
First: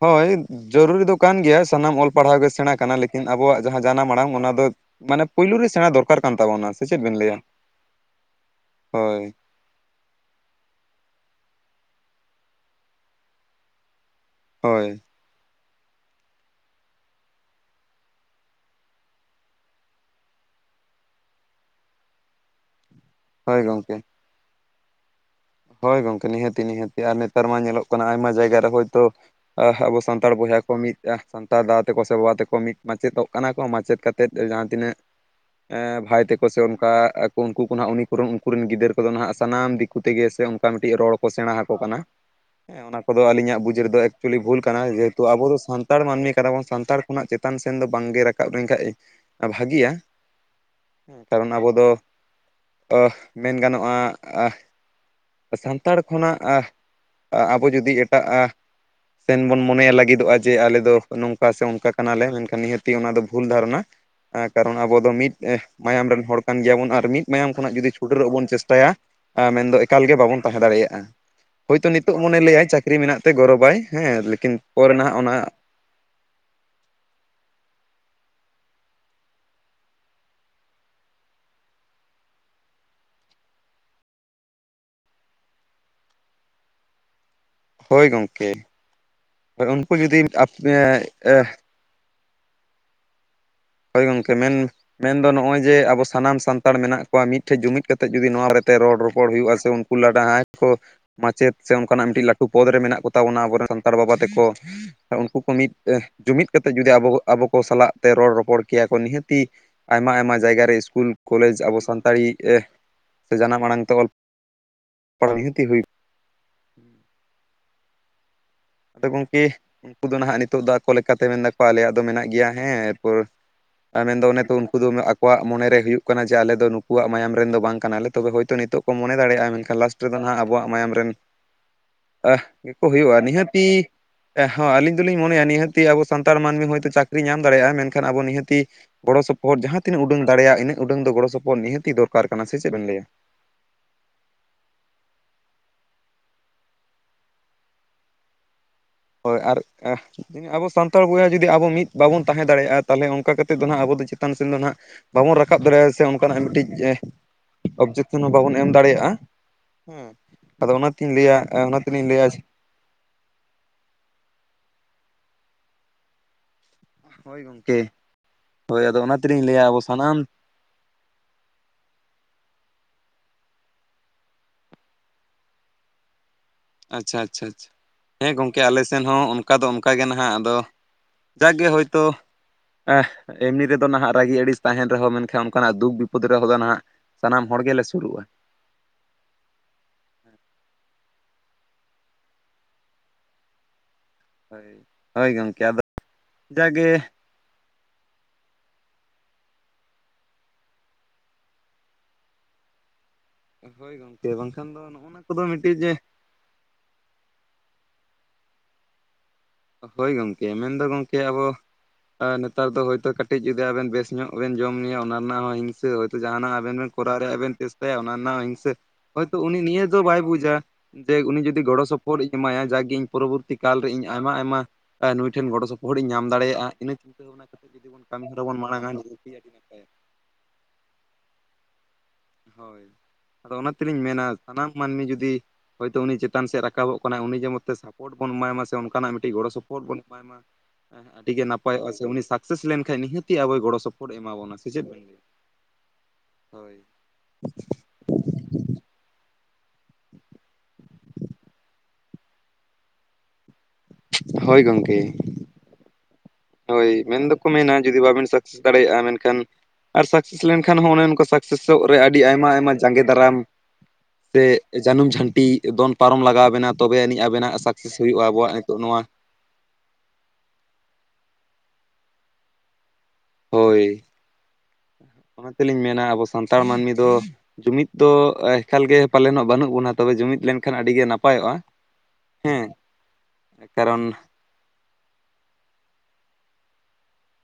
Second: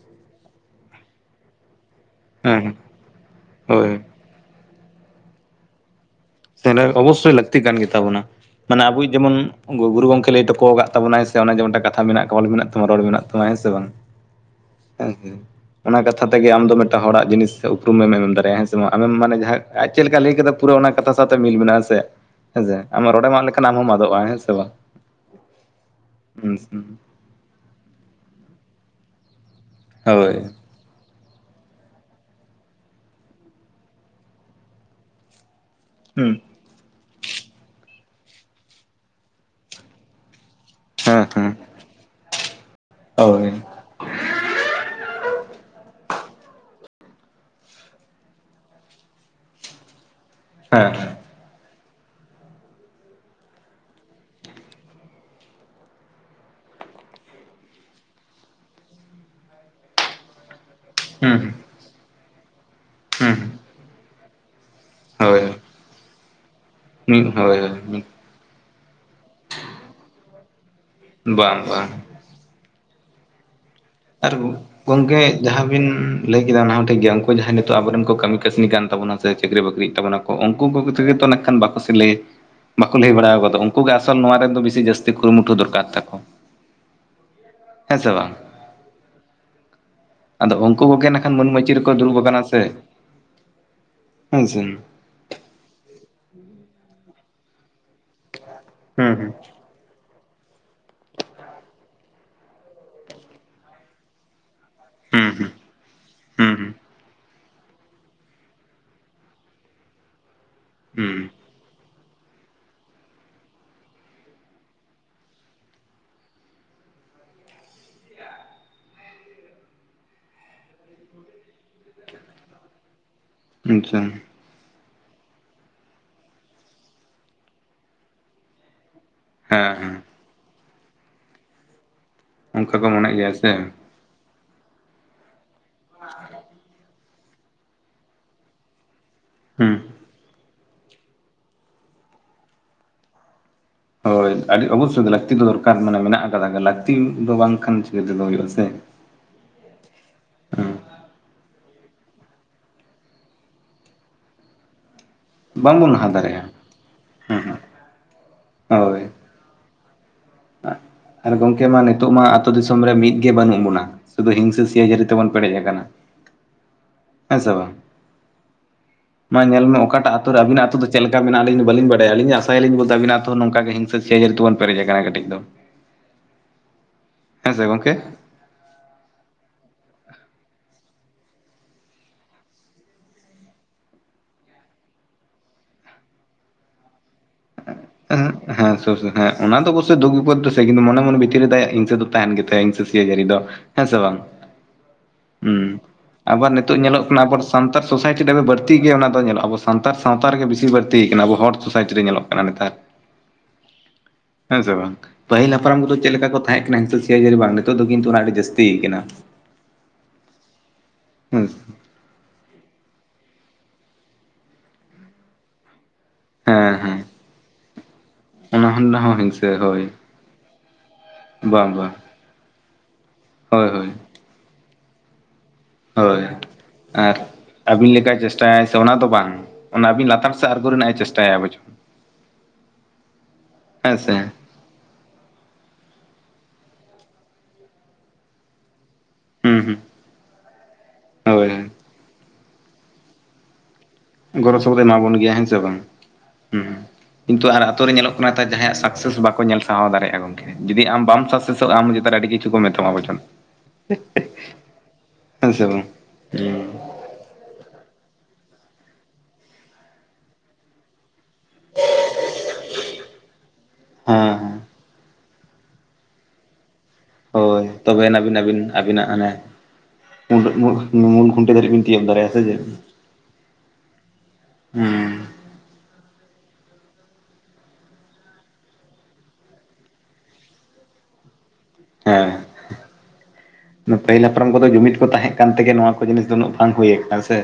ᱦᱳᱭ ᱡᱟᱹᱨᱩᱨᱤ ᱫᱚ ᱠᱟᱱ ᱜᱮᱭᱟ ᱥᱟᱱᱟᱢ ᱚᱞ ᱯᱟᱲᱦᱟᱣ ᱜᱮ ᱦᱮᱸ ᱦᱮᱸ ᱥᱮᱬᱟ ᱠᱟᱱᱟ᱾ ᱞᱮᱠᱤᱱ ᱟᱵᱚᱣᱟᱜ ᱡᱟᱦᱟᱸ ᱦᱳᱭ ᱡᱟᱱᱟᱢ ᱢᱟᱲᱟᱝ ᱚᱱᱟ ᱫᱚ ᱢᱟᱱᱮ ᱯᱳᱭᱞᱳ ᱨᱮ ᱥᱮᱬᱟ ᱫᱚᱨᱠᱟᱨ᱾ ᱠᱟᱱ ᱛᱟᱵᱚᱱᱟ ᱛᱟᱞᱮ ᱥᱮ ᱪᱮᱫ ᱵᱮᱱ ᱚᱵᱚᱥᱥᱳᱭ ᱞᱟᱹᱭᱟ ᱞᱟᱹᱠᱛᱤ ᱠᱟᱱ ᱜᱮ ᱛᱟᱵᱚᱱᱟ, ᱢᱟᱱᱮ ᱟᱵᱚᱭᱤᱡ ᱦᱳᱭ ᱡᱮᱢᱚᱱ ᱜᱩ ᱜᱩᱨᱩ ᱜᱚᱝᱠᱮ ᱞᱟᱹᱭ ᱴᱚᱠᱚᱣ ᱟᱠᱟᱫ ᱛᱟᱵᱚᱱᱟᱭ ᱥᱮ ᱚᱱᱟ ᱡᱮᱢᱚᱱᱴᱟ ᱠᱟᱛᱷᱟ ᱢᱮᱱᱟᱜ ᱚᱞ ᱢᱮᱱᱟᱜ ᱛᱟᱢᱟ ᱨᱚᱲ ᱢᱮᱱᱟᱜ ᱛᱟᱢᱟ ᱦᱮᱸ ᱥᱮ ᱵᱟᱝ? ᱦᱳᱭ᱾ [unintelligible] ᱚᱱᱟ ᱠᱟᱛᱷᱟ ᱛᱮᱜᱮ ᱟᱢ ᱫᱚ ᱢᱤᱫᱴᱮᱱ ᱦᱚᱲᱟᱜ ᱡᱤᱱᱤᱥ ᱩᱯᱨᱩᱢᱮᱢ ᱮᱢ ᱫᱟᱲᱮᱭᱟᱜᱼᱟ᱾ ᱦᱮᱸ ᱥᱮ ᱵᱟᱝ ᱟᱢ ᱢᱟᱱᱮ ᱡᱟᱦᱟᱸ ᱟᱡ ᱪᱮᱜ ᱞᱮᱠᱟ ᱞᱟᱹᱭ ᱠᱮᱫᱟ ᱯᱩᱨᱟᱹ ᱚᱱᱟ ᱠᱟᱛᱷᱟ ᱥᱟᱶᱛᱮ ᱢᱤᱞ ᱢᱮᱱᱟᱜᱼᱦᱮᱸᱥᱮ ᱦᱮᱸᱥᱮ ᱟᱢ ᱨᱚᱲᱮᱢ ᱟᱜ ᱦᱳᱭ ᱞᱮᱠᱷᱟᱱ ᱟᱢ ᱜᱚᱢᱠᱮ ᱦᱚᱸᱚᱢ ᱟᱫᱚᱜᱼᱟ ᱦᱮᱸ ᱥᱮ ᱵᱟᱝ? ᱦᱳᱭ ᱜᱚᱝᱠᱮ ᱦᱩᱸ ᱱᱤᱦᱟᱹᱛᱤ ᱱᱤᱦᱟᱹᱛᱤ ᱟᱨ ᱱᱮᱛᱟᱨ ᱢᱟ ᱧᱮᱞᱚᱜ ᱠᱟᱱᱟ ᱟᱭᱢᱟ ᱡᱟᱭᱜᱟ ᱨᱮ ᱦᱳᱭᱛᱚ ᱟᱵᱚ ᱥᱟᱱᱛᱟᱲ ᱦᱳᱭ ᱵᱚᱭᱦᱟ ᱠᱚ ᱢᱤᱫ ᱥᱟᱱᱛᱟᱲ ᱫᱟᱫᱟ ᱛᱮᱠᱚ ᱥᱮ ᱵᱟᱵᱟ ᱛᱟᱠᱚ ᱢᱤᱫ ᱢᱟᱪᱮᱫᱚᱜ ᱠᱟᱱᱟ ᱠᱚ ᱢᱟᱪᱮᱫ ᱠᱟᱛᱮᱫ ᱡᱟᱦᱟᱸ ᱛᱤᱱᱟᱹᱜ ᱵᱷᱟᱭ ᱦᱩᱸ ᱛᱮᱠᱚ ᱥᱮ ᱚᱱᱠᱟ ᱟᱠᱳ ᱩᱱᱠᱩ ᱠᱚ ᱦᱟᱜᱸ ᱩᱱᱤ ᱠᱚᱨᱮᱱ ᱩᱱᱠᱩ ᱨᱮᱱ ᱜᱤᱫᱟᱹᱨ ᱠᱚᱫᱚ ᱦᱟᱜᱸ ᱥᱟᱱᱟᱢ ᱫᱤᱠᱩ ᱛᱮᱜᱮ ᱚᱠᱟ ᱢᱤᱫᱴᱤᱡ ᱨᱚᱲ ᱦᱮᱸ ᱠᱚ ᱥᱮᱬᱟ ᱦᱮᱸ ᱟᱠᱚ ᱠᱟᱱᱟ ᱦᱮᱸ ᱚᱱᱟ ᱠᱚᱫᱚ ᱦᱳᱭ ᱦᱮᱸ ᱟᱹᱞᱤᱧᱟᱜ ᱵᱩᱡᱽ ᱨᱮᱫᱚ ᱪᱩᱞᱤ ᱵᱷᱩᱞ ᱠᱟᱱᱟ, ᱡᱮᱦᱮᱛᱩ ᱟᱵᱚ ᱫᱚ ᱥᱟᱱᱛᱟᱲ ᱢᱟᱹᱱᱢᱤ ᱠᱟᱱᱟ ᱵᱚᱱ ᱥᱟᱱᱛᱟᱲ ᱠᱷᱚᱱᱟᱜ ᱪᱮᱛᱟᱱ ᱥᱮᱱ ᱫᱚ ᱵᱟᱝᱜᱮ ᱨᱟᱠᱟᱵ ᱞᱮᱱᱠᱷᱟᱡ ᱵᱷᱟᱹᱜᱤᱭᱟ᱾ ᱦᱟᱸ ᱦᱟᱸ᱾ ᱠᱟᱨᱚᱱ ᱟᱵᱚ ᱫᱚ ᱢᱮᱱ ᱜᱟᱱᱚᱜᱼᱟ, ᱟ ᱥᱟᱱᱛᱟᱲ ᱠᱷᱚᱱᱟᱜ ᱟ ᱟᱵᱚ ᱡᱩᱫᱤ ᱮᱴᱟᱜᱼᱟ ᱥᱮᱱ ᱵᱚᱱ ᱢᱚᱱᱮᱭᱟ ᱞᱟᱹᱜᱤᱫᱚᱜ-ᱟ ᱡᱮ ᱟᱞᱮ ᱫᱚ ᱦᱩᱸ ᱱᱚᱝᱠᱟ ᱥᱮ ᱚᱝᱠᱟ ᱠᱟᱱᱟᱞᱮ ᱢᱮᱱᱠᱷᱟᱱ ᱱᱤᱦᱟᱹᱛᱤ ᱚᱱᱟ ᱫᱚ ᱦᱩᱸ ᱵᱷᱩᱞ ᱫᱷᱟᱨᱚᱱᱟ ᱠᱟᱨᱚᱱ ᱟᱵᱚᱫᱚ ᱢᱤᱫ ᱦᱳᱭ ᱮ ᱢᱟᱭᱟᱢ ᱨᱮᱱ ᱦᱚᱲ ᱠᱟᱱ ᱜᱮᱭᱟᱵᱚᱱ ᱟᱨ ᱢᱤᱫ ᱢᱟᱭᱟᱢ ᱦᱳᱭ ᱠᱷᱚᱱᱟᱜ ᱡᱩᱫᱤ ᱦᱳᱭ ᱪᱷᱩᱰᱟᱹᱨᱚᱜ ᱵᱚᱱ ᱪᱮᱥᱴᱟᱭᱟ ᱢᱮᱱᱫᱚ ᱮᱠᱟᱞ ᱜᱮ ᱵᱟᱵᱚᱱ ᱛᱟᱦᱮᱸ ᱫᱟᱲᱮᱭᱟᱜ-ᱟ ᱵᱟᱝ ᱵᱟᱝ ᱦᱳᱭᱛᱳ ᱱᱤᱛᱚᱜ ᱢᱚᱱᱮ ᱞᱟᱹᱭᱟ ᱪᱟ ᱠᱨᱤ ᱢᱮᱱᱟᱜ ᱛᱮ ᱜᱚᱨᱚᱵᱟᱭ ᱦᱮᱸ ᱟᱨ ᱞᱮᱠᱤᱱ ᱯᱚᱨᱮ ᱱᱟᱦᱟᱜ ᱚᱱᱟ ᱜᱚᱝᱠᱮ ᱡᱟᱦᱟᱸ ᱵᱤᱱ ᱞᱟᱹᱭ ᱠᱮᱫᱟ ᱚᱱᱟ ᱦᱚᱸ ᱴᱷᱤᱠ ᱜᱮᱭᱟ ᱩᱱᱠᱩ ᱡᱟᱦᱟᱸᱭ ᱱᱤᱛᱚᱜ ᱟᱵᱚᱨᱮᱱ ᱠᱚ ᱠᱟᱹᱢᱤ ᱠᱟᱹᱥᱱᱤ ᱠᱟᱱ ᱛᱟᱚᱱᱟ ᱥᱮ ᱪᱟᱹᱠᱨᱤ ᱵᱟᱹᱠᱨᱤ ᱛᱟᱵᱚᱱᱟ ᱠᱚ ᱩᱱᱠᱩ ᱠᱚ ᱛᱮᱜᱮ ᱛᱚ ᱱᱟᱜ ᱠᱷᱟᱱ ᱵᱟᱠᱚ ᱥᱤᱞᱟᱹᱭᱮ ᱵᱟᱠᱚ ᱞᱟᱹᱭ ᱵᱟᱲᱟ ᱠᱟᱫᱟ ᱩᱱᱠᱩᱩᱜ ᱜᱮ ᱟᱥᱚᱞ ᱱᱚᱶᱟ ᱨᱮ ᱫᱚ ᱵᱤᱥᱤ ᱡᱟᱹᱥᱛᱤ ᱠᱩᱨᱩᱢᱩᱴᱩ ᱫᱚᱨᱠᱟᱨ ᱛᱟᱠᱚ᱾ ᱦᱮᱸ ᱦᱳᱭ ᱥᱮ ᱵᱟᱝ ᱜᱚᱝᱠᱮ ᱦᱳ ᱩᱱᱠᱩ ᱡᱩᱫᱤ ᱟᱫᱚ ᱩᱱᱠᱩ ᱠᱚᱜᱮ ᱱᱟᱠᱷᱟᱱ ᱢᱟᱹᱱ ᱢᱟᱹᱪᱤ ᱨᱮᱠᱚ ᱫᱩᱲᱩᱵ ᱠᱟᱱᱟ ᱥᱮ᱾ ᱦᱳᱭ ᱜᱚᱝᱠᱮ ᱦᱮᱸ ᱢᱮᱱ ᱥᱮ ᱦᱩᱸ ᱢᱮᱱᱫᱚ ᱱᱚᱜ-ᱚᱭ ᱡᱮ ᱟᱵᱚ ᱥᱟᱱᱟᱢ ᱥᱟᱱᱛᱟᱲ ᱢᱮᱱᱟᱜ ᱠᱚᱣᱟ ᱢᱤᱫᱴᱷᱮᱡ ᱡᱩᱢᱤᱫ ᱠᱟᱛᱮᱜ ᱡᱩᱫᱤ ᱱᱚᱣᱟ ᱵᱟᱨᱮᱛᱮ ᱨᱚᱲ ᱦᱩᱸ ᱨᱚᱯᱚᱲ ᱦᱩᱭᱩᱜᱼᱟ ᱥᱮ ᱠᱩ ᱞᱟᱰᱟ ᱡᱟᱦᱟᱸ ᱠᱚ ᱢᱟᱪᱮᱫ ᱥᱮ ᱚᱱᱠᱟᱱᱟᱜ ᱢᱤᱫᱴᱤᱡ ᱞᱟᱹᱴᱩ ᱯᱚᱫ ᱨᱮ ᱢᱮᱱᱟᱜ ᱠᱚᱛᱟᱵᱚᱱᱟ ᱟᱵᱚᱨᱮᱱ ᱥᱟᱱᱛᱟᱲ ᱵᱟᱵᱟ ᱛᱮᱠᱚ᱾ ᱦᱩᱸ ᱩᱱᱠᱩ ᱠᱚ ᱢᱤᱫ ᱡᱩᱢᱤᱫ ᱦᱩᱸ ᱠᱟᱛᱮ ᱡᱩᱫᱤ ᱟᱵᱚ ᱟᱵᱚ ᱠᱚ ᱥᱟᱞᱟᱜ ᱛᱮ ᱨᱚᱲ ᱨᱚ ᱯᱚᱲ ᱠᱮᱭᱟ ᱠᱚ ᱱᱤᱦᱟᱹᱛᱤ, ᱟᱭᱢᱟ ᱟᱭᱢᱟ ᱡᱟᱭᱜᱟ ᱨᱮ ᱤᱥᱠᱩᱞ ᱦᱩᱸ ᱠᱚᱞᱮᱡᱽ ᱟᱵᱚ ᱥᱟᱱᱛᱟᱲᱤ ᱮ ᱥᱮ ᱡᱟᱱᱟᱢ ᱟᱲᱟᱝ ᱛᱮ ᱚᱞ ᱯᱟᱲᱦᱟ ᱱᱤᱦᱛᱤ ᱦᱩᱭ ᱟᱫᱚ ᱜᱚᱝᱠᱮ ᱩᱱᱠᱩ ᱫᱚ ᱱᱟᱦᱟᱜ ᱱᱤᱛᱚᱜ ᱫᱚ ᱟᱠᱚ ᱞᱮᱠᱟᱛᱮ ᱢᱮᱱ ᱫᱟᱠᱚ ᱟᱞᱮᱭᱟᱜ ᱫᱚ ᱢᱮᱱᱟᱜ ᱜᱮᱭᱟ ᱦᱮᱸ ᱮᱨᱯᱚᱨ ᱦᱩᱸ ᱦᱩᱸ ᱟᱪᱪᱷᱟ ᱟᱨ ᱦᱮᱸ ᱢᱮᱱᱫᱚ ᱚᱱᱮ ᱛᱚ ᱩᱱᱠᱩ ᱫᱚ ᱟᱠ ᱟᱠᱚᱣᱟᱜ ᱢᱚᱱᱮᱨᱮ ᱦᱩᱭᱩᱜ ᱠᱟᱱᱟ ᱡᱮ ᱟᱞᱮ ᱫᱚ ᱱᱩᱠᱩᱣᱟᱜ ᱢᱟᱭᱟᱢ ᱨᱮᱱ ᱫᱚ ᱵᱟᱝ ᱠᱟᱱᱟᱞᱮ ᱛᱚᱵᱮ ᱦᱚᱭᱛᱳ ᱱᱤᱛᱚᱜ ᱠᱚ ᱢᱚᱱᱮ ᱫᱟᱲᱮᱭᱟᱜᱼᱟ ᱢᱮᱱᱠᱷᱟᱱ ᱞᱟᱥᱴ ᱦᱮᱸ ᱨᱮ ᱱᱟᱦᱟᱜ ᱟᱵᱚᱣᱟᱜ ᱢᱟᱭᱟᱢ ᱨᱮᱱ, ᱟ ᱚᱱᱠᱟ ᱜᱮᱠᱚ ᱠᱚ ᱢᱚᱱᱮᱜ ᱦᱩᱭᱩᱜᱼᱟ ᱜᱮᱭᱟ ᱱᱤᱦᱟᱹᱛ ᱥᱮ ᱤ ᱟᱹᱞᱤᱧ ᱫᱚᱞᱤᱧ ᱢᱚᱱᱮᱭᱟ ᱱᱤᱦᱟᱹᱛᱤ ᱟᱵᱚ ᱥᱟᱱᱛᱟᱲ ᱢᱟᱹᱱᱢᱤ ᱦᱚᱭᱛᱚ ᱪᱟᱹᱠ ᱠᱨᱤ ᱧᱟᱢ ᱫᱟᱲᱮᱭᱟᱜᱼᱟ ᱢᱮᱱᱠᱷᱟᱱ ᱟᱵᱚ ᱱᱤᱦᱟᱹᱛᱤ ᱜᱚᱲᱚ ᱥᱚᱯᱚᱦᱚᱫ ᱦᱩᱸ ᱡᱟᱦᱟᱸ ᱛᱤᱱᱟᱹᱜ ᱩᱰᱟᱹᱝ ᱫᱟᱲᱮᱭᱟᱜ ᱤᱱᱟᱹᱜ ᱩᱰᱟᱹᱝ ᱫᱚ ᱜᱚᱲᱚ ᱥᱚᱯᱚᱦᱚᱫ ᱱᱤᱦᱟᱹᱛᱤ ᱫᱚᱨᱠᱟᱨ ᱠᱟᱱᱟ ᱥᱮ ᱪᱮᱜ ᱵᱮᱱ ᱞᱟᱹᱭᱟ? ᱦᱳᱭ ᱟᱹᱰᱤ ᱚᱵᱚᱥᱥᱳᱭ ᱞᱟᱹᱠᱛᱤ ᱫᱚ ᱫᱚᱨᱠᱟᱨ ᱢᱟᱱᱮ ᱢᱮᱱᱟᱜ ᱠᱟᱫᱟ ᱞᱟᱹᱠᱛᱤ ᱫᱚ ᱵᱟᱝᱠᱷᱟᱱ ᱪᱤᱠᱟᱹ ᱛᱮᱫᱚ ᱦᱳᱭᱳᱜᱼᱟ ᱥᱮ᱾ ᱦᱳᱭ ᱟᱨ ᱟᱵᱚ ᱦᱮᱸ ᱥᱟᱱᱛᱟᱲ ᱵᱚᱭᱦᱟ ᱡᱩ ᱡᱩᱫᱤ ᱟᱵᱚ ᱢᱤᱫ ᱵᱟᱵᱚᱱ ᱛᱟᱦᱮᱸ ᱫᱟᱲᱮᱜᱼᱟ ᱛᱟᱦᱚᱞᱮ ᱚᱱᱠᱟ ᱠᱟᱛᱮᱫ ᱫᱚ ᱦᱟᱸᱜ ᱟᱵᱚ ᱪᱮᱛᱟᱱ ᱥᱮᱫ ᱫᱚ ᱦᱟᱸᱜ ᱵᱟᱵᱚᱱ ᱨᱟᱠᱟᱵ ᱵᱟᱝᱵᱚᱱ ᱫᱟᱲᱮᱭᱟᱜᱼᱟ ᱥᱮ ᱞᱟᱦᱟ ᱚᱱᱠᱟᱱᱟᱜ ᱫᱟᱲᱮᱭᱟᱜᱼᱟ ᱢᱤᱫᱴᱤᱡ ᱦᱮᱸ ᱦᱮᱸ ᱚᱵᱡᱮᱠᱥᱮᱱ ᱦᱚᱸ ᱵᱟᱵᱚᱱ ᱮᱢ ᱦᱳᱭ ᱫᱟᱲᱮᱭᱟᱜᱼᱟ᱾ ᱦᱮᱸ ᱟᱫᱚ ᱚᱱᱟᱛᱤᱧ ᱞᱟᱹᱭᱟ ᱚᱱᱟᱛᱤᱞᱤᱧ ᱞᱟᱹᱭᱟ ᱥᱚᱢ ᱨᱮ ᱢᱤᱫ ᱜᱮ ᱵᱟᱹᱱᱩᱜ ᱵᱚᱱᱟ ᱥᱩᱫᱩ ᱦᱤᱝᱥᱟᱹ ᱥᱤᱭᱟᱹ ᱡᱟᱹᱨᱤ ᱛᱮᱵᱚᱱ ᱯᱮᱨᱮᱡ ᱠᱟᱱᱟ᱾ ᱦᱳᱭ ᱦᱮᱸᱥᱮ ᱵᱟᱝ, ᱜᱚᱢᱠᱮ ᱦᱳᱭ ᱟᱫᱚ ᱚᱱᱟ ᱢᱟ ᱛᱮᱞᱤᱧ ᱧᱮᱞ ᱞᱟᱹᱭᱟ ᱢᱮ ᱟᱵᱚ ᱚᱠᱟᱴᱟᱜ ᱥᱟᱱᱟᱢ ᱟᱹᱛᱩ ᱨᱮ ᱟᱵᱤᱱᱟᱜ ᱟᱹᱛᱩ ᱫᱚ ᱪᱮᱫ ᱞᱮᱠᱟ ᱢᱮᱱᱟᱜ ᱞᱤᱧ ᱟᱹᱞᱤᱧ ᱫᱚ ᱵᱟᱹᱞᱤᱧ ᱵᱟᱰᱟᱭᱟ, ᱟᱹᱞᱤᱧ ᱟᱥᱟᱭᱟᱞᱤᱧ ᱵᱚᱞᱛᱮ ᱟᱹᱵᱤᱱᱟᱜ ᱛᱚᱦ ᱱᱚᱝᱠᱟ ᱜᱮ ᱦᱤᱝᱥᱟᱹ ᱥᱩᱭᱟᱹᱡᱽ ᱛᱮ ᱵᱚᱱ ᱯᱮᱨᱮᱡ ᱟᱠᱟᱱᱟ ᱠᱟᱹᱴᱤᱡ ᱫᱚ᱾ ᱟᱪᱪᱷᱟ ᱟᱪᱪᱷᱟ ᱦᱮᱸ ᱥᱮ ᱟᱪᱪᱷᱟ᱾ ᱜᱚᱝᱠᱮ ᱦᱮᱸ ᱜᱚᱝᱠᱮ ᱟᱞᱮ ᱥᱮᱱ ᱦᱚᱸ ᱚᱱᱠᱟ ᱫᱚ ᱚᱱᱠᱟ ᱜᱮ ᱱᱷᱟᱸᱜ ᱟᱫᱚ ᱡᱟ ᱜᱮ ᱦᱳᱭᱛᱳ ᱮᱸᱦ ᱮᱢᱱᱤ ᱨᱮᱫᱚ ᱱᱷᱟᱸᱜ ᱨᱟᱹᱜᱤ ᱟᱹᱲᱤᱥ ᱛᱟᱦᱮᱱ ᱨᱮᱦᱚᱸ ᱢᱮᱱᱠᱷᱟᱱ ᱚᱱᱠᱟᱱᱟᱜ ᱫᱩᱠᱷ ᱵᱤᱯᱚᱫ ᱨᱮᱦᱚᱸ ᱫᱚ ᱱᱷᱟᱸᱜ ᱥᱟᱱᱟᱢ ᱦᱚᱲ ᱜᱮᱞᱮ ᱥᱩᱨᱩᱜ-ᱟ᱾ ᱦᱮᱸ ᱥᱩᱨ ᱥᱮ ᱦᱮᱸ ᱚᱱᱟ ᱫᱚ ᱵᱳᱥᱮ ᱫᱩᱠᱷ ᱵᱤᱯᱚᱫᱽ ᱫᱚ ᱥᱮ ᱥᱟᱸᱜᱤᱱ, ᱢᱚᱱᱮ ᱢᱚᱱᱮ ᱵᱷᱤᱛᱤᱨ ᱨᱮ ᱫᱚ ᱟᱭᱟᱜ ᱦᱤᱝᱥᱟᱹ ᱫᱚ ᱛᱟᱦᱮᱸᱱ ᱜᱮ ᱛᱟᱭᱟ, ᱦᱤᱝᱥᱟ ᱥᱩᱭᱟᱹ ᱡᱟᱹᱨᱤ ᱫᱚ, ᱦᱮᱸᱥᱮ ᱵᱟᱝ? ᱦᱳᱭ ᱦᱳᱭ ᱜᱚᱢᱠᱮ ᱦᱩᱸ, ᱟᱫᱚ ᱟᱵᱚᱣᱟᱜ ᱱᱤᱛᱚᱜ ᱡᱟᱜᱮ ᱧᱮᱞᱚᱜ ᱠᱟᱱᱟ ᱟᱵᱚᱴᱥ ᱥᱟᱱᱛᱟᱨ ᱥᱳᱥᱟᱭᱴᱤ ᱰᱮᱵᱮ ᱵᱟᱹᱲᱛᱤᱜ ᱜᱮ ᱚᱱᱟ ᱫᱚ ᱧᱮᱞᱚᱜ, ᱟᱵᱚ ᱥᱟᱱᱛᱟᱨ ᱥᱟᱶᱛᱟ ᱨᱮᱜᱮ ᱵᱤᱥᱤ ᱵᱟᱹᱲᱛᱤ ᱟᱠᱟᱱᱟ, ᱟᱵᱚ ᱦᱚᱲ ᱥᱳᱥᱟᱭᱴᱤ ᱨᱮ ᱧᱮᱞᱚᱜ ᱠᱟᱱᱟ ᱱᱮᱛᱟᱨ ᱦᱳᱭ ᱜᱚᱢᱠᱮ ᱦᱮᱸᱥᱮ ᱵᱟᱝᱠᱷᱟᱱ ᱫᱚ ᱵᱟᱝ, ᱱᱚᱜᱼᱚ ᱱᱟ ᱠᱚᱫᱚ ᱯᱟᱹᱦᱤᱞ ᱢᱤᱫᱴᱤᱡ ᱦᱟᱯᱨᱟᱢ ᱡᱮ ᱠᱚᱫᱚ ᱪᱮᱫ ᱞᱮᱠᱟ ᱠᱚ ᱛᱟᱦᱮᱸᱜ ᱠᱟᱱᱟ ᱱᱤᱛᱚᱜ ᱥᱤᱭᱟᱡᱽ ᱨᱮ ᱵᱟᱝ, ᱱᱤᱛᱚᱜ ᱫᱚ ᱠᱤᱱᱛᱩ ᱚᱱᱟ ᱟᱹᱰᱤ ᱡᱟᱹᱥᱛᱤ ᱭᱟᱠᱟᱱᱟ᱾ ᱦᱳᱭ ᱜᱚᱝᱠᱮ, ᱢᱮᱱ ᱫᱚ ᱜᱚᱝᱠᱮ ᱟᱵᱚ ᱦᱮᱸ ᱟᱨ ᱱᱮᱛᱟᱨ ᱫᱚ ᱦᱳᱭᱛᱳ ᱠᱟᱹᱴᱤᱡ ᱡᱩᱫᱤ ᱟᱵᱮᱱ ᱵᱮᱥ ᱧᱚᱜ ᱵᱮᱱ ᱡᱚᱢ ᱧᱩᱭᱟ ᱚᱱᱟ ᱨᱮᱱᱟᱜ ᱦᱚᱸ ᱦᱤᱱ- ᱥᱟᱹ, ᱦᱳᱭᱛᱳ ᱡᱟᱦᱟᱸᱱᱟᱜ ᱦᱮᱸ ᱟᱵᱮᱱ ᱵᱮᱱ ᱦᱮᱸ ᱠᱚᱨᱟᱣ ᱨᱮᱭᱟᱜ ᱵᱮᱱ ᱪᱮᱥᱴᱟᱭᱟ ᱚᱱᱟ ᱨᱮᱱᱟᱜ ᱦᱚᱸ ᱚᱱᱟ ᱦᱤᱝᱥᱟᱹ, ᱨᱮᱱᱟᱜ ᱦᱚᱸ ᱦᱚᱭᱛᱳ ᱦᱤᱝᱥᱟᱹ ᱩᱱᱤ ᱱᱤᱭᱟᱹ ᱦᱳᱭ ᱫᱚ ᱵᱟᱭ ᱵᱩᱡᱽᱼᱟ ᱡᱮ ᱩᱱᱤ ᱡᱩᱫᱤ ᱵᱟᱝ ᱜᱚᱲᱚ ᱵᱟᱝ ᱥᱚᱯ ᱦᱚᱲ ᱤᱧ ᱮᱢᱟᱭᱟ ᱡᱟ ᱜᱮ ᱤᱧ ᱯᱚᱨᱚᱵᱚᱨᱛᱤ ᱦᱳᱭ ᱠᱟᱞ ᱨᱮ ᱦᱳᱭ ᱤᱧ ᱟᱭᱢᱟ ᱟᱭᱢᱟ ᱛᱟᱭ ᱱᱩᱭ ᱴᱮᱱ ᱜᱚᱲᱚ ᱥᱚ- ᱯᱚᱲᱚ ᱦᱚᱧ ᱦᱳᱭ ᱧᱟᱢ ᱫᱟᱲᱮᱭᱟᱜ-ᱟ ᱤᱱᱟᱹ ᱟᱨ ᱪᱤᱱᱛᱟᱹ ᱵᱷᱟᱵᱽᱱᱟ ᱠᱟᱛᱮ ᱡᱩᱫᱤ ᱟᱹᱵᱤᱱ ᱞᱮᱠᱟᱭ ᱠᱟᱹᱢᱤ ᱦᱚᱨᱟ ᱵᱚᱱ ᱪᱮᱥᱴᱟᱭᱟᱭ ᱥᱮ ᱢᱟᱲᱟᱝᱼᱟ, ᱚᱱᱟ ᱫᱚ ᱵᱟᱝ [unintelligible] ᱚᱱᱟ ᱟᱹᱵᱤᱱ ᱞᱟᱛᱟᱨ ᱥᱮᱫ ᱟᱨᱜᱚ ᱨᱮᱱᱟᱜ ᱮ ᱪᱮᱥᱴᱟᱭᱟ ᱵᱳᱪᱷᱚᱱ᱾ ᱦᱳᱭ [unintelligible] ᱟᱫᱚ ᱚᱱᱟ ᱦᱮᱸ ᱛᱮᱞᱤᱧ ᱥᱮ ᱢᱮᱱᱟ ᱥᱟᱱᱟᱢ ᱢᱟᱹᱱᱢᱤ ᱡᱩᱫᱤ ᱦᱳᱭᱛᱳ ᱩᱱᱤ ᱪᱮᱛᱟᱱ ᱥᱮᱫ ᱨᱟᱠᱟᱵᱚᱜ ᱠᱟᱱᱟᱭ ᱩᱱᱤ ᱡᱮᱢᱚᱱ ᱛᱮ ᱥᱟᱯᱚᱴ ᱵᱚᱱ ᱮᱢᱟᱭ ᱢᱟ ᱥᱮ ᱚᱱᱠᱟᱱᱟᱜ ᱢᱤᱫ ᱴᱤᱡ ᱜᱚᱲᱚ ᱦᱩᱸ ᱦᱩᱸ ᱥᱚᱯᱚᱦᱚᱫ ᱵᱚᱱ ᱮᱢᱟᱭ ᱢᱟ [unintelligible] ᱟᱹᱰᱤ ᱜᱮ ᱦᱳᱭ ᱱᱟᱯᱟᱭᱚᱜᱼᱟ ᱥᱮ ᱩᱱᱤ ᱥᱟᱠᱥᱮᱥ ᱞᱮᱱ ᱠᱷᱟᱡ ᱱᱤᱦᱟᱹᱛᱤ ᱟᱵᱚᱭ ᱜᱚᱲᱚ ᱥᱚᱯ- ᱜᱚᱲᱚ ᱥᱚᱯᱚᱦᱚᱫ ᱦᱮᱱᱟᱜ ᱵᱚᱱ ᱜᱮᱭᱟ ᱦᱮᱸ ᱪᱮ ᱵᱟᱝᱼᱟ, ᱦᱩᱸ᱾ ᱦᱳᱭ ᱠᱤᱱᱛᱩ ᱟᱨ ᱟᱹᱛᱩ ᱨᱮ ᱧᱮᱞᱚᱜ ᱠᱟᱱᱟ ᱛᱟᱭ ᱡᱟᱦᱟᱸᱭᱟᱜ ᱥᱟᱠᱥᱮᱥ ᱵᱟᱠᱚ ᱧᱮᱞ ᱥᱟᱦᱟᱶ ᱫᱟᱲᱮᱭᱟᱜᱼᱟ ᱜᱚᱝᱠᱮ ᱡᱩᱫᱤ ᱟᱢ ᱵᱟᱢ ᱥᱟᱠᱥᱮᱥᱼᱚᱜᱼᱟ ᱟᱢ ᱪᱮᱛᱟᱱ ᱨᱮ ᱟᱹᱰᱤ ᱠᱤᱪᱷᱩ ᱠᱚ ᱢᱮᱛᱟᱢᱟ ᱵᱚᱪᱚᱱ, [unintelligible] ᱦᱳᱭ ᱜᱚᱝᱠᱮ᱾ ᱦᱮᱸᱥᱮ ᱵᱟᱝ? ᱦᱩᱸ ᱾ ᱦᱳᱭ ᱢᱮᱱ ᱫᱚᱠᱚ ᱢᱮᱱᱟ ᱡᱩᱫᱤ ᱵᱟᱹᱵᱤᱱ ᱥᱟᱠᱥᱮᱥ ᱫᱟᱲᱮᱭᱟᱜᱼᱟ ᱢᱮᱱᱠᱷᱟᱱ ᱟᱨ ᱥᱟᱠᱥᱮᱥ ᱞᱮᱱᱠᱷᱟᱱ ᱦᱚᱸ ᱚᱱᱮ ᱚᱱᱠᱟ ᱥᱟᱠ- ᱥᱮᱥᱚᱜ ᱨᱮ ᱟᱹᱰᱤ ᱟᱭᱢᱟ ᱟᱭᱢᱟ ᱡᱟᱸᱜᱮ ᱫᱟᱨᱟᱢ ᱦᱮᱸ ᱥᱮ ᱡᱟᱹᱱᱩᱢ ᱡᱷᱟᱹᱱᱴᱤ ᱮ ᱫᱚᱱ ᱯᱟᱨᱚᱢ ᱞᱟᱜᱟᱣ ᱵᱮᱱᱟ ᱛᱚᱵᱮ ᱟᱹᱱᱤᱡ ᱟᱵᱮᱱᱟᱜ ᱦᱳᱭ ᱥᱟᱠᱥᱮᱥ ᱛᱚᱵᱮ ᱟᱹᱱᱟᱜ ᱦᱩᱭᱩᱜᱼᱟ ᱟᱵᱚᱣᱟᱜ ᱱᱤᱛᱚᱜ ᱱᱚᱣᱟ ᱾ ᱢᱩᱸᱰᱩᱜ ᱢᱩᱨᱠᱷ ᱢᱩ ᱢᱩᱱ ᱠᱷᱩᱱᱴᱟᱹ ᱫᱷᱟᱹᱨᱤᱡ ᱵᱤᱱ ᱛᱤᱭᱟᱹᱜ ᱫᱟᱲᱮᱜᱼᱟ ᱥᱮ ᱪᱮᱫ? ᱦᱳᱭ ᱦᱩᱸ ᱚᱱᱟ ᱛᱮᱞᱤᱧ ᱢᱮᱱᱟ ᱟᱵᱚ ᱥᱟᱱᱛᱟᱲ ᱢᱟᱹᱱᱢᱤ ᱫᱚ ᱡᱩᱢᱤᱫ ᱫᱚ ᱮᱠᱟᱞ ᱜᱮ ᱯᱟᱞᱮᱱᱚᱜ ᱵᱟᱹᱱᱩᱜ ᱵᱚᱱᱟ, ᱛᱚᱵᱮ ᱡᱩᱢᱤᱫ ᱞᱮᱱᱠᱷᱟᱱ ᱟᱹᱰᱤ ᱜᱮ ᱱᱟᱯᱟᱭᱚᱜᱼᱟ ᱾ ᱦᱮᱸ ᱠᱟᱨᱚᱱ ᱱᱟᱯᱟᱭ [unintelligible] ᱦᱟᱯᱨᱟᱢ ᱠᱚᱫᱚ ᱡᱩᱢᱤᱫᱽ ᱠᱚ ᱛᱟᱦᱮᱸᱜ ᱠᱟᱱ ᱛᱮᱜᱮ ᱱᱚᱣᱟ ᱠᱚ ᱡᱤᱱᱤᱥ ᱫᱚ ᱩᱱᱟᱹᱜ ᱯᱷᱟᱝ ᱦᱩᱭ ᱠᱟᱱᱟ ᱥᱮ᱾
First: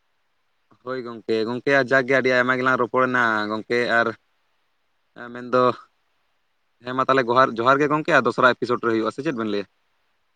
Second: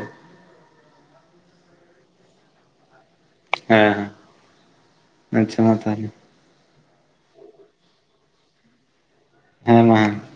ᱦᱳᱭ ᱜᱚᱝᱠᱮ, ᱜᱚᱝᱠᱮ ᱟᱡᱟᱜᱽ ᱜᱮ ᱟᱹᱰᱤ ᱟᱭᱢᱟ ᱜᱮᱞᱟᱝ ᱨᱚᱯᱚᱲᱮᱱᱟ, ᱜᱚᱝᱠᱮ ᱟᱨ ᱦᱮᱸ ᱟᱸ ᱦᱮᱸ ᱢᱮᱱᱫᱚ ᱟᱪᱪᱷᱟ ᱢᱟ ᱛᱟᱦᱚᱞᱮ ᱦᱮᱸ ᱢᱟ ᱛᱟᱦᱮᱞᱮ ᱜᱚᱦᱟᱨ ᱡᱚᱦᱟᱨ ᱜᱮ ᱜᱚᱝᱠᱮ ᱫᱚᱥᱨᱟ ᱮᱯᱤᱥᱳᱰ ᱨᱮ ᱦᱩᱭᱩᱜᱼᱟ, ᱥᱮ ᱪᱮᱫ ᱵᱤᱱ ᱞᱟᱹᱭ? [unintelligible]